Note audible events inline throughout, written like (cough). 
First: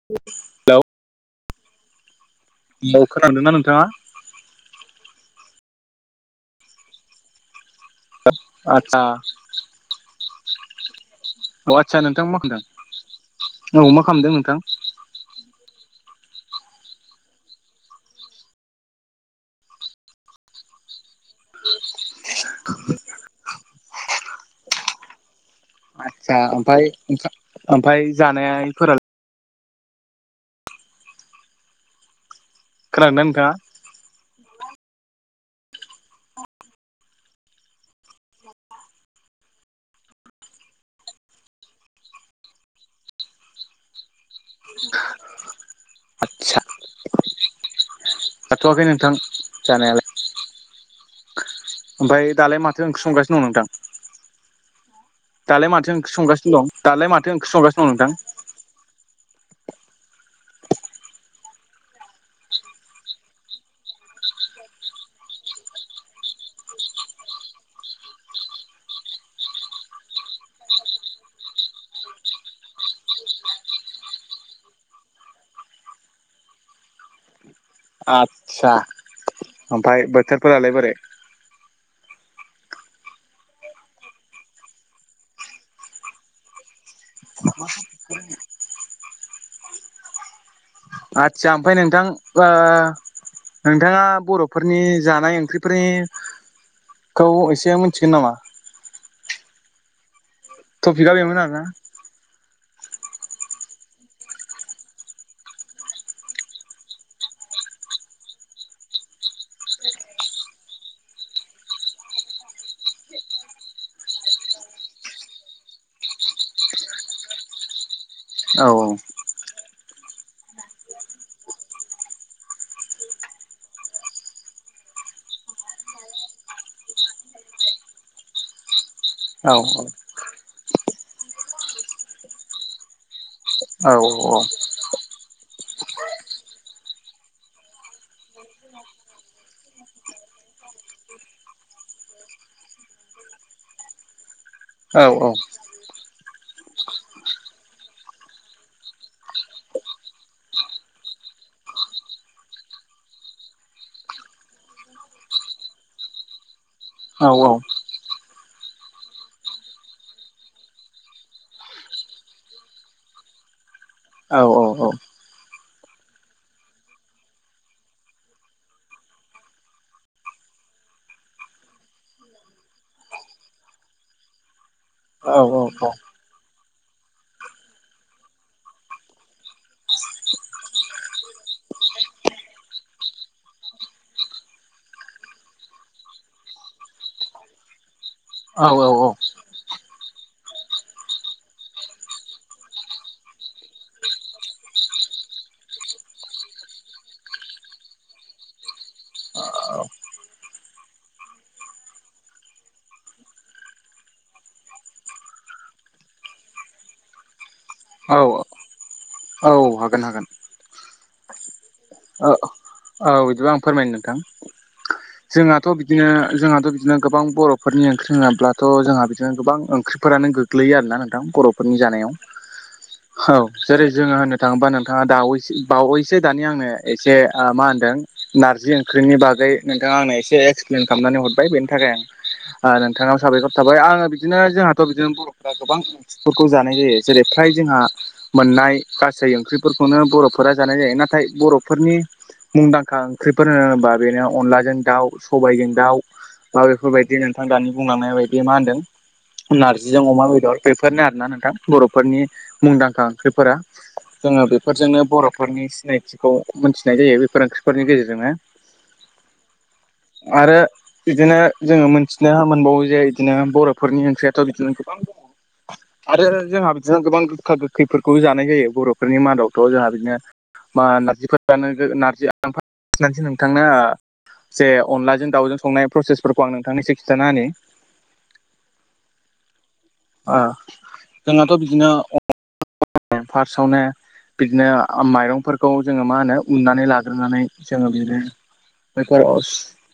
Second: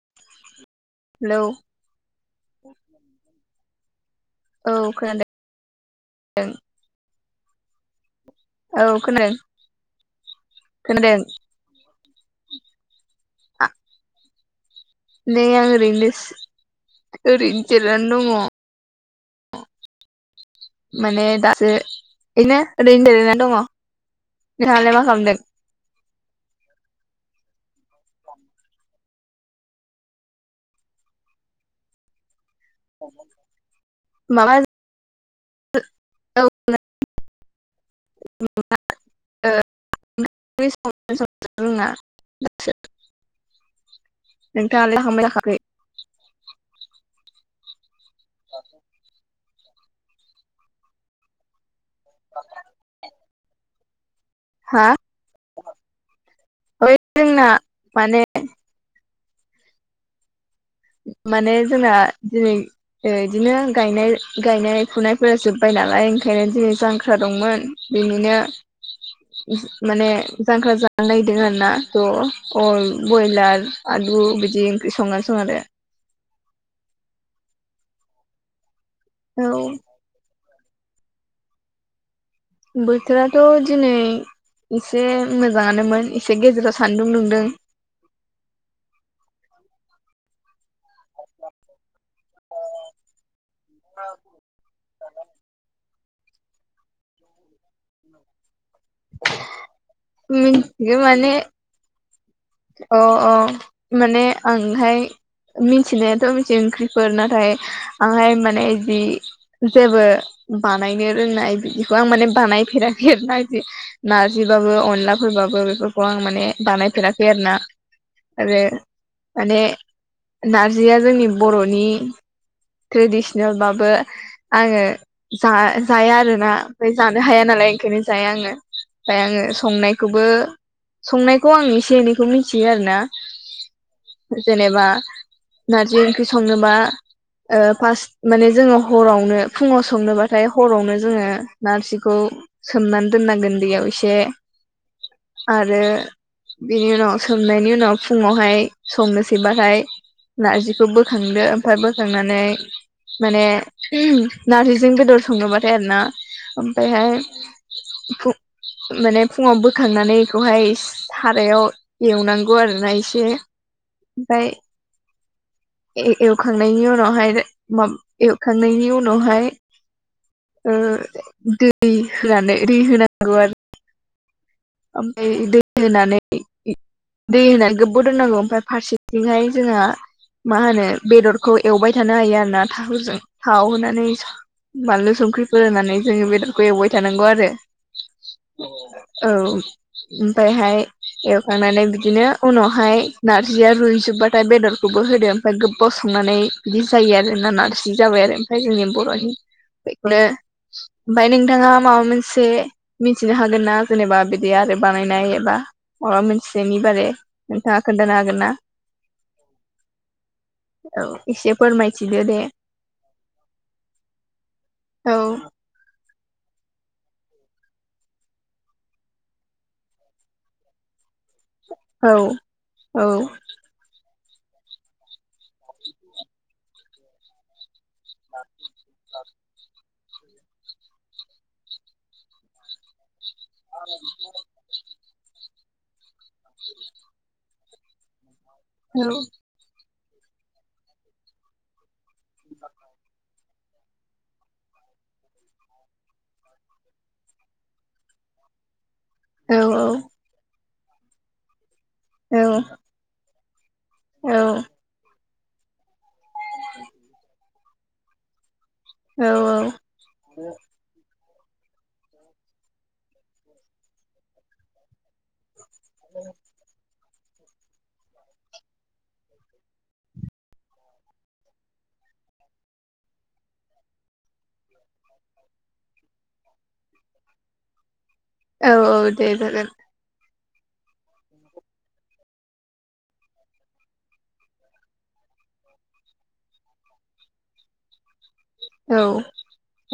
(unintelligible) Hello हेल' खोनादोंना नोंथाङा? औ खोनादों। (unintelligible) औ खोनादों खोनादों। औ आदसा नोंथां मा खालामदों औ मा खालामदों नोंथां? नै आं ओरैनो ओरैनो जिरायना दङ। माने दासो इनो ओरै दनानै दङ। नोंथाङालाय मा खालामदों? आदसा ओमफ्राय ओमफ्राय जानायफोराल? खोनादोंदोंना नोंथाङा? (unintelligible) (unintelligible) (inaudible) नोंथाङाललाय जाखांबायना जाखाङाखै? आदसा जाथ'वाखै नोंथां जानायालाय ओमफ्राय दालाय माथो ओंख्रि संगासिनो दं नोंथां? हा दालाय माथो ओंख्रि संगासिनो दं ओइ दालाय माथो जोंना ओंख्रि संगासिनो दं माने नोंथां? माने जोंना दिनै बिदिनो गायनाय फुनायफोरा जोब्बाय नालाय ओंखायनो दिनै जांख्रा दंमोन। बेनिनो (inaudible) माने जांख्रा जान नायदों आरोना थ' अय बयलार आलु बिदि ओंख्रि संनानै सं आरो आस्सा आरो औ ओमफफ्राय बोथोरफोरालाय बोरै बोथोराथ' दिनै एसे मोजाङानोमोन एसे गेजेराव सान्दुं दुंदों आदसा ओमफफ्राय नोंथां नोंथाङा बर' फोरफोरनि जानाय ओंख्रिनिखौ एसे मिथिगोन नामा बि टपिकआ माने बेमोन आरोना अ अ माने आंहाय मिथिनायाथ' मिथि ओंख्रिफोर नाथाय आंहाय माने जि जेबो बानायनो रोंनाय बिदिखौ आं माने बानायफेराखै आरो नाखि आदि नार्जिबाबो अनलाफोरबाबो बेफोरखौ आं माने बानायफेराखै बेनाा आ औ माने नारजिया जोंनि बर'नि ट्रेडिसनेलबाबो आङो जा जाया आरोना ओमफ्राय जानो हाया नालाय ओंखायनो जाया आङो ओमफ्राय आङो औ संनायखौबो संनायखौ आं एसे एनैखौ मिथियो आरोना औ जेनेबा नारजि ओंख्रि संबा फार्स्ट माने जोङो हरावनो फुङाव संनोबाथाय हरावनो जोङो नारजिखौ सोमनानै दोननांगोन दैयाव इसे औ औ आरो बेनि उनाव सोमनायनि उनाव फुङावहाय संनोसैबाहाय नारजिखौ बोखांदो ओमफ्राय बोखांनानै माने नारजिजों गोदर सङोबाथाय आरोना ओमायहाय औ औ माने फुङाव बोखांनानै बेखौहाय सारायाव एवनांगौ आरोोना एसे औ ओमफ्राय औ औ एवखांनायनि उनावहाय म एवखांनायनि उनावहाय दै होनानै दै होनांगौ आरो ओमफ्राय दनानै दै होनानै गो्बाव दोननांगौ ओमफ्राय फारसेथिंहाय जोंहा मा होनो बेदरखौ एवबाय थानो हायो आरो ना थावजों थावहोनानै बानलु संख्रिफोर होनानै जोङो बेदरखौ एवबाय थानांगौ आरो औ ओमफायहाय एवखांनानै बिदिनो उनावहाय नारजिया रुइजोबबाथाय बेदरखौबो होदो ओमफाय गोबाव संनानै बिदि जायो आरो ना नारजि जाबाय आरो ओमफाय जोंनि बर' हि बेखौनो ओमफाय नोंथाङा माबा मोनसे मिथिनो हागोन ना जेनेबा बे बे आरो बानायनाय एबा माबा मोनसेनि बारै नोंथाङा खोन्थानो हागोन ना औ हागोन हागोन औ एसे फोरमायथिदो ओ दे औ इदिबा आं फोरमायनो नोंथां औ जोंहा थ' बिदिनो जोंहाथ' बिदिनो गोबां बर'फोरनि ओंख्रि नङाब्लाथ' जोंहा बिदिनो गोबां ओंख्रिफोरानो गोगग गोग्लैयो आरोना नोंथां बर'फोरनि औ जानायाव औ जेरै जोङो होननो थाङोबा नोंथाङा दावैसो बावैसो दानि आंनो एसे ओ मा होनदों नारजिं ख्र्रिंनि बागै नोंथाङा आंनो एसे एक्सप्लेन खामनानै हरबाय बेनि थाखाय आं ओ नोंथांनाव साबायखर थाबाय आङो बिदिनो जोंहाथ' बिदिनो बर' गोबां ओंख्रिफोरखौ जानाय जायो जेरै फ्राय जोंहा मोननाय औ गासै ओंख्रि फोरखौनो बर'फोरा जानाय जायो नाथाय बर'फोरनि मुंदांखा खांख्रिफोर होन होनोबा बेनो अनलाजों दाउ सबायजों दाउ दा बेफोरबायदि नोंथां दानि बुंलांनाय बायदि मा औ होन्दों नारजिजों अमा बेदर बेफोरनो आरो ना नोंथां बर'फोरनि मुंदांखा ओंख्रिफोरा औ जोङो बेफोरजोंनो बर'फोरनि सिनायथिखौ मोनथिनाय जायो बेफोर ओंख्रिफोरनि गेजेरजोंनो औ आरो बिदिनो जोङो मोनथिनो मोनबावो जे इदिनो बर'फोरनि ओंख्रियाथ' बिदिनो गोबां। आरो जोंहा बिदिनो गोबां गोगखा गोगखै खैफोरखौ जानाय जायो बर'फोरनि मादावथ' जोंहा बिदिनो बा नारजिफोर जानो ओ नारजि ओ आं फोदसो नोंथां नो जे अनलाजों दाउजों संनाय प्रसेसफोरखौ आं नोंथांनि एसे खिथानाहोनि औ औ दे जागोन ओ जोंहाथ' बिदिनो फार्स्टआवनो बिदिनो ओ माइरंफोरखौ जोङो मा होनो उननानै लाग्रोनानै जोङो बिदिनो औ बेफोर अस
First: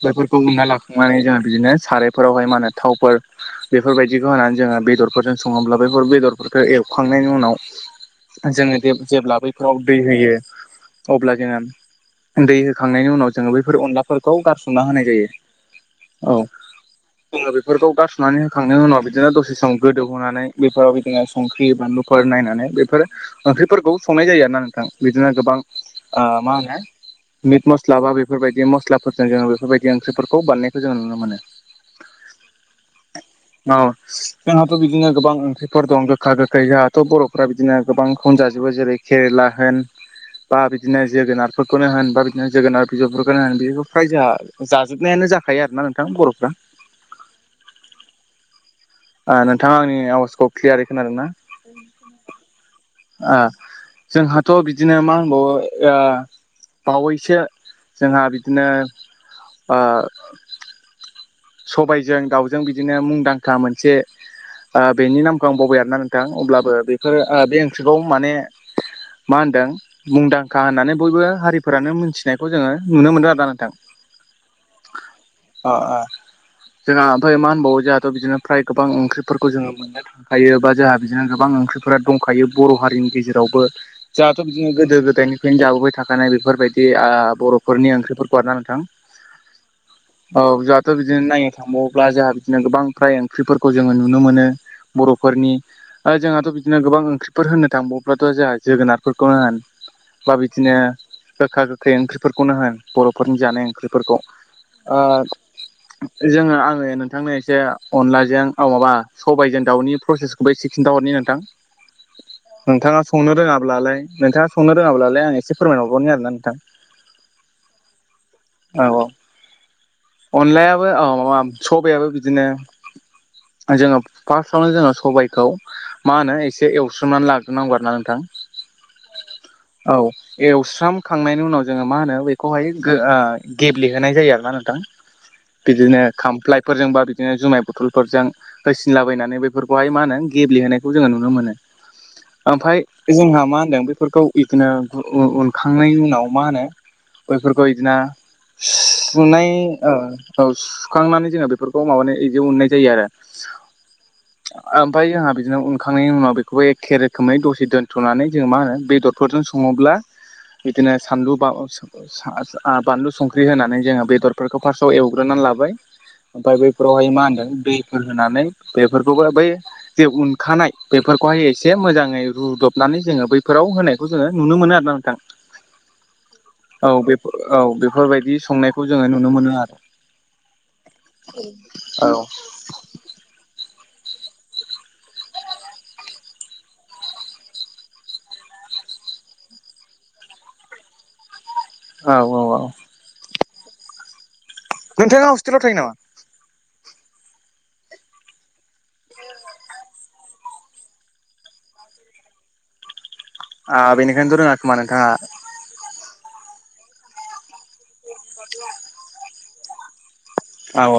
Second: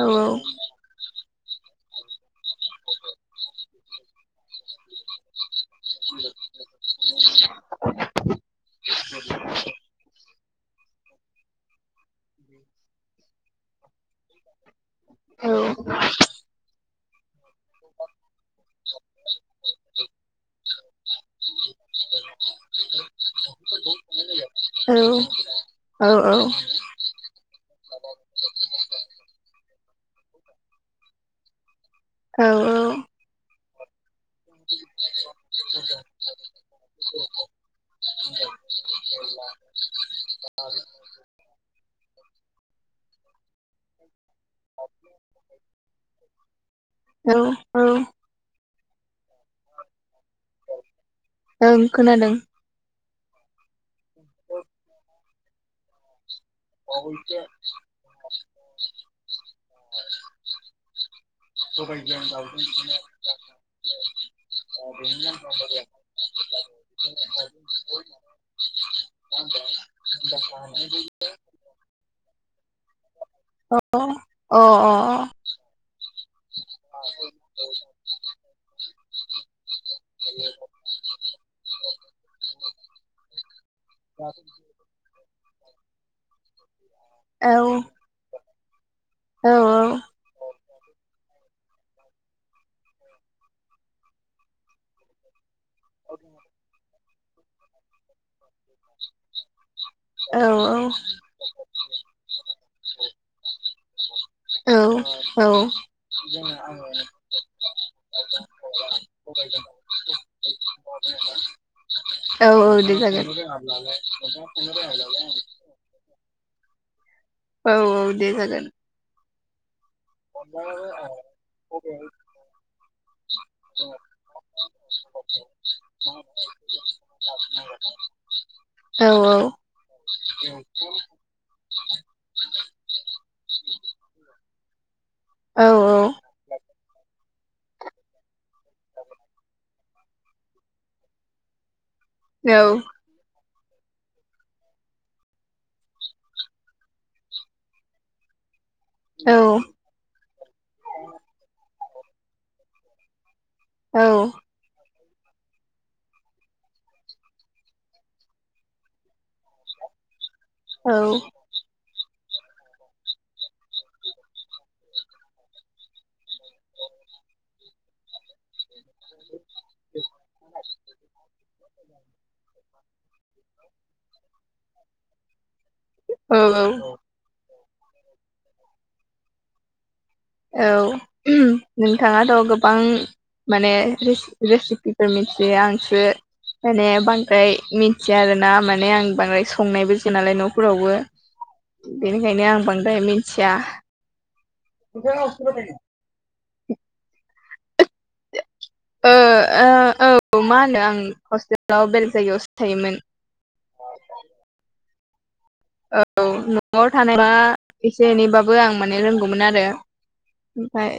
औ बेफोरखौ उन्ना ला नानै जोङो बिदिनो सारायफोरावहाय मा होनो थावफोर बेफोरबायदिखौ होनानै जोङो बेदर फोरजों सङोब्लाबो बा बेदरफोरखौ एवखांनायनि उनाव जोङो जेब्ला बैफोराव दै होयो अब्ला जोङो दै होखांनायनि उनाव जोङो बैफोर अनलाफोरखौ गारसोमना होनाय जायो औ जोङो बेफोरखौ गारस'नानै होखांनायनि उनाव बिदिनो दसे सम गोदौहोनानै बेफोराव बिदिनो संख्रि बानलुफोर नायनानै बेफोर ओंख्रिफोरखौ संनाय जायो आरो ना नोंथां। बिदिनो गोबां औ ओ औ मा होनो आ मिट मस्ला बा बेफोरबायदि मस्लाफोरजों जोङो बेफोरबायदि ओंख्रिफोरखौ बानायनायखौ जोङो नुनो मोनो (inaudible) औ औ औ जोंहाथ' बिदिनो गोबां ओंख्रिफोर दं गोखा गोखै जोंहाथ' बर' बिदिनो गोबांखौनो जाजोबो जेरै केरेला होन बा बिदिनो जोगोनारफोरखौनो होन बा बिदिनो जोगोनार बिजौफोरखौनो होन बेखौ फ्राय जा जाजोबनायानो जाखायो आर ना नोंथां बर'फ्रा औ औ ओ नोंथाङा आंनि आवाजखौ क्लियारै खोनादों ना? ओं खोनादों ओ जोंहाथ' बिदिनो मा होनबावो ओ बावैसो जोंहा बिदिनो ओ सबायजों दाउजों बिदिनो मुंदांखा मोनसे ओ बेनि नामखौ आं बबबाय आरोना नोंथां अब्लाबो बेफोर बे ओंख्रिखौ माने मा होन्दों मुंदांखा होननानै बयबो हारि फोरानो मोनथिनायखौ जोङो नुनो मोनदों आरोना नोंथां अ अ अ जोंहा ओमफ्राय मा होनबावो जोंहाथ' बिदिनो फ्राय गोबां ओंख्रिफोरखौ जोङो मोनो जायो बा जोंहा बिदिनो गोबां ओंख्रिफोरा दंखायो बर' हारिनि गेजेरावबो जाहाथ' जङो गोदो गोदायनिफ्रायनो जाबोबाय थाखानाय बेफोरबायदि ओ अ बर'फोरनि ओंख्रिफोरखौना नोंथां। औ औ औ जाहाथ' बिदिनो नायनो थांबावोब्ला जोंहा बिदिनो गोबां फ्राय ओंख्रिफोरखौ जोङो नुनो मोनो बर'फोरनि ओ जोंहाथ' बिदिनो गोबां ओंख्रिफोर होनो थांबावब्लाथ' जोंहा जोगोनारफोरखौ होन बा औ बिदिनो गोखा गोखै ओंख्रिफोरखौनो होन बर'फोरनि जानाय ओंख्रिफोरखौ औ ओ औ जोङो आङो नोंथांनो एसे अनलाजों माबा सबायाइजों दाव दावनि प्रसेसखौबो एसे खिन्था हरनि नोंथां औ दे नोंथाङा जागोन संनो रोङाब्लालाय नोंथाङा संनो रोङाब्लालाय आं एसे फोरमायहरगरनि आरोना नोंथां औ औ दे जागोन औ औ अनलायाबो औ माबा सबायाबो बिदिनो जोङो फार्स्टआवनो जोङो सबायाइखौ मा होनो एसे एवस्रोमनानै लाग्रोनांगौ आरोना नोंथां औ औ औ एवस्रामखांनायनि उनाव जोङो मा होनो बेखौहाय गो ओ गेब्ले होनाय जायो आरोना नोंथां। औ बिदिनो खामफ्लायफोरजोंबा बिदिनो जुमाय बथलफोरजों होसिनलाबायनानै बेफोरखौहाय मा होनो गेब्लेहोनायखौ जोङो नुनो मोनो। ओमफाय जोंहा मा होनदों बेफोरखौ बिदिनो उनखांनायनि उनाव मा होनो बैफोरखौ बिदिना सुनाय ओ औ सुखांनानै जोङो बेफोरखौ माबानाय बिदि उननाय जायो आरो। औ। ओमफ्राय जोंहा बिदिनो उनखांनायनि उनाव बेखौबो एखे रोखोमै दसे दोन्थ'नानै जों मा होनो बेदर फोरजों सङोब्ला औ बिदिनो सानलु बा सा आ बानलु संख्रि होनानै जोङो बेदरफोरखौ फार्स्टआव एव ग्रोनानै लाबाय ओमफाय बैफोरावहाय मा होनदों दैफोर होनानै बेफोरखौबो बै जे उनखानाय बेफोरखौहाय एसे मोजाङै रुदबनानै जोङो बैफोराव होनायखौ जोङो नुनो मोनो आरोना नोंथां। (inaudible) औ औ। औ बे औ बेफोरबायदि संनायखौ जोङो नुनो मोनो आरो। औ औ नोंथाङाथ' गोबां माने रेसि-रेसिपिफोर मिथियो आंसो माने बांद्राय मिथिया आरो ना माने आं बांद्राय संनायबो जाया नालाय न'फोरावबो। (inaudible) औ बेनिखायनो औ आं बांद्राय मिथिया। नोंथाङा हस्टेलाव थायो नामा? ओ ओ औ मा होनो आं हस्टेलाव बेलग जायगायावसो थायोमोन। आ बेनिखायनो थ' रोङा खोमा नोंथाङा। औ न'आव थानाय बा एसे एनैबाबो आं माने रोंगौमोन आरो। औ ओमफाय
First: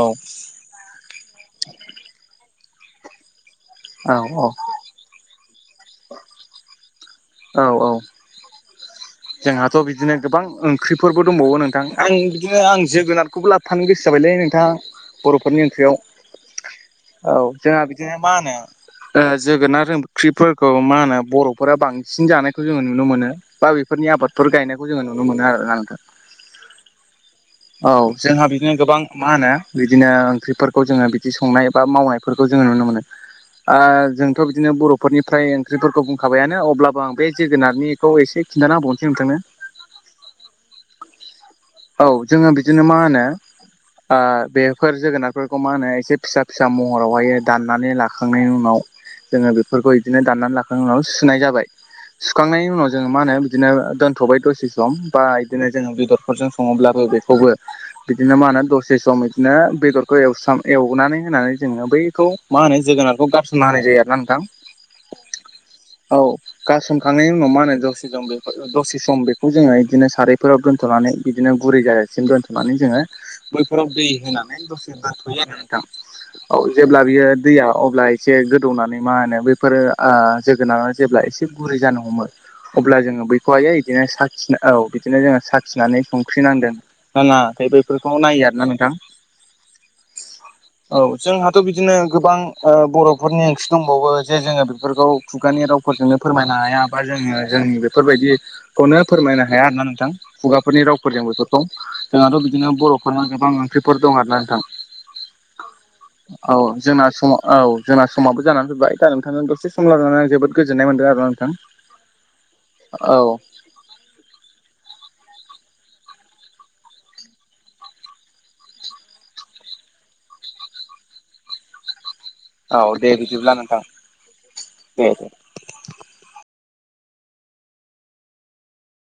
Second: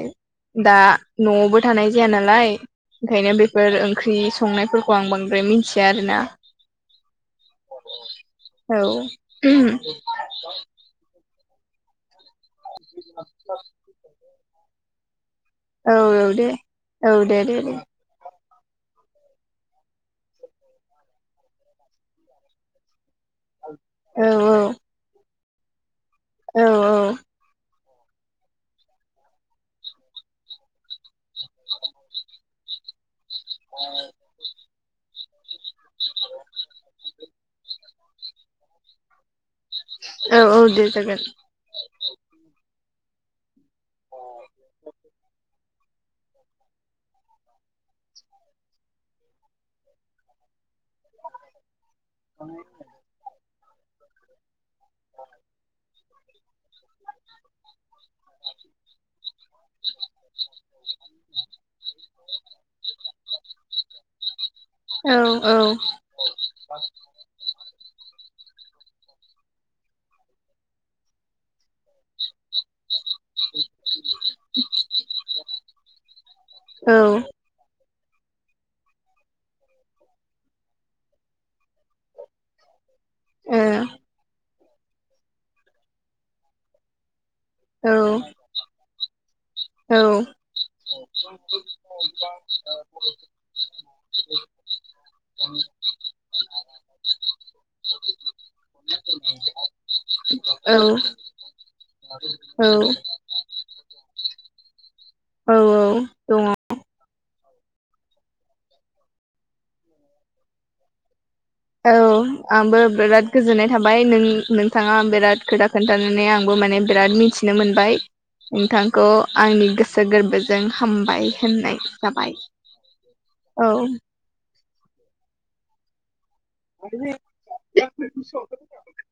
दा न'आवबो थानाय जाया नालाय ओंखायनो बे फोर औ ओंख्रि औ संनायफोरखौ आं बांद्राय मिथिया आरोना। औ औ। औ। जोंहाथ' बिदिनो गोबां ओंख्रिफोरबो दंबावो नोंथां आं बिदिनो आं जोगोनारखौबो लाबोफानो गो सो जाबायलै नोंथां बर'फोरनि ओंख्रियाव। औ औ दे औ दे दे दे जोंहा बिदिनो मा होनो ओ जोगोनार ओंख्रिफोरखौ मा होनो बर'फोरा बांसिन जानायखौ जोङो नुनो मोनो। बा बेफोरनि औ आबादफोर गायनायखौ जोङो नुनो मोनो आरोना नोंथां। औ औ। औ जोंहा बिदिनो गोबां मा होनो बिदिनो ओंख्रिफोरखौ जोङो बिदि संनाय बा मावनायफोरखौ जोङो नुनो मोनो। आ जों थ' बिदिनो बर'फोरनिफ्राय ओंख्रिफोरखौ बुंखाबायानो अब्लाबो आं बे जोगोनारनिखौ एसे खिन्थानाबावनोसै नोंथांनो। औ औ दे जागोन। औ जोङो बिदिनो मा होनो आ बेफोर जोगोनारफोरखौ मा होनो एसे फिसा फिसा महरावहाय दाननानै लाखांनायनि उनाव जोङो बेफोरखौ बिदिनो दाननानै लाखांनायनि उनाव सुनाय जाबाय सुखांनायनि उनाव जोङो मा होनो बिदिनो दोनथ'बाय दसे सम बा बिदिनो जोङो बेदरफोरजों सङोब्लाबो बेखौबो बिदिनो मा होनो दसे सम बिदिनो बेदरखौ एवस्र एवनानै होनानै जोङो बैखौ मा होनो जोगोनारखौ गारसनना होनाय जायो आरोना नोंथां। औ औ औ गारसन खांंनायनि उनाव मा होनो जौ जों बेफोर दसे सम बेखौ जोङो बिदिनो सारायफोराव दोन्थ'नानै बिदिनो गुरै जाजासिम दोनथ'नानै जोङो बैफोराव दै होनानै दसे दोनथ'यो आरो नोंथां। औ जेब्ला बियो दैया अब्ला एसे गोदौनानै मा होनो बेफोरो आ जोगोनाराव जेब्ला एसे गरै जानो हमो अब्ला जोङो बैखौहायो बिदिनो साखिना औ बिदिनो जोङो साखिनानै संख्रि नांदों ना नाङाखै बैफोरखौ नायो आर ना नोंथां। औ। औ जोंहाथ' बिदिनो गोबां ओ बर'फोरनि ओंख्रि दंबावो जे जोङो बेफोरखौ खुगानि रावफोरजोंनो फोरमायनो हाया बा जोङो जों बेफोरबायदि खौनो फोरमायनो हाया आरोना नोंथां औ खुगाफोरनि रावफोरजों बेफोरखौ जोंहाथ' बिदिनो बर'फोरनो गोबां ओंख्रिफोर दं आरोना नोंथां औ दङ औ जोंना सम औ जोंना समाबो जानानै फैबाय दा नोंथांनो दसे सम ला लानानै आं जोबोद गोजोननाय मोनदों आरो नोंथां औ आंबो औ बिराद गोजोननाय थाबाय नों नोंथाङा बिराद खोथा खोन्थानानै आंबो माने बिराद मिथिनो मोनबाय नोंथांखौ आंनि गोसो गोरबोजों हामबाय होननाय जाबाय औ दे बिदिब्ला औ नोंथां दे नयस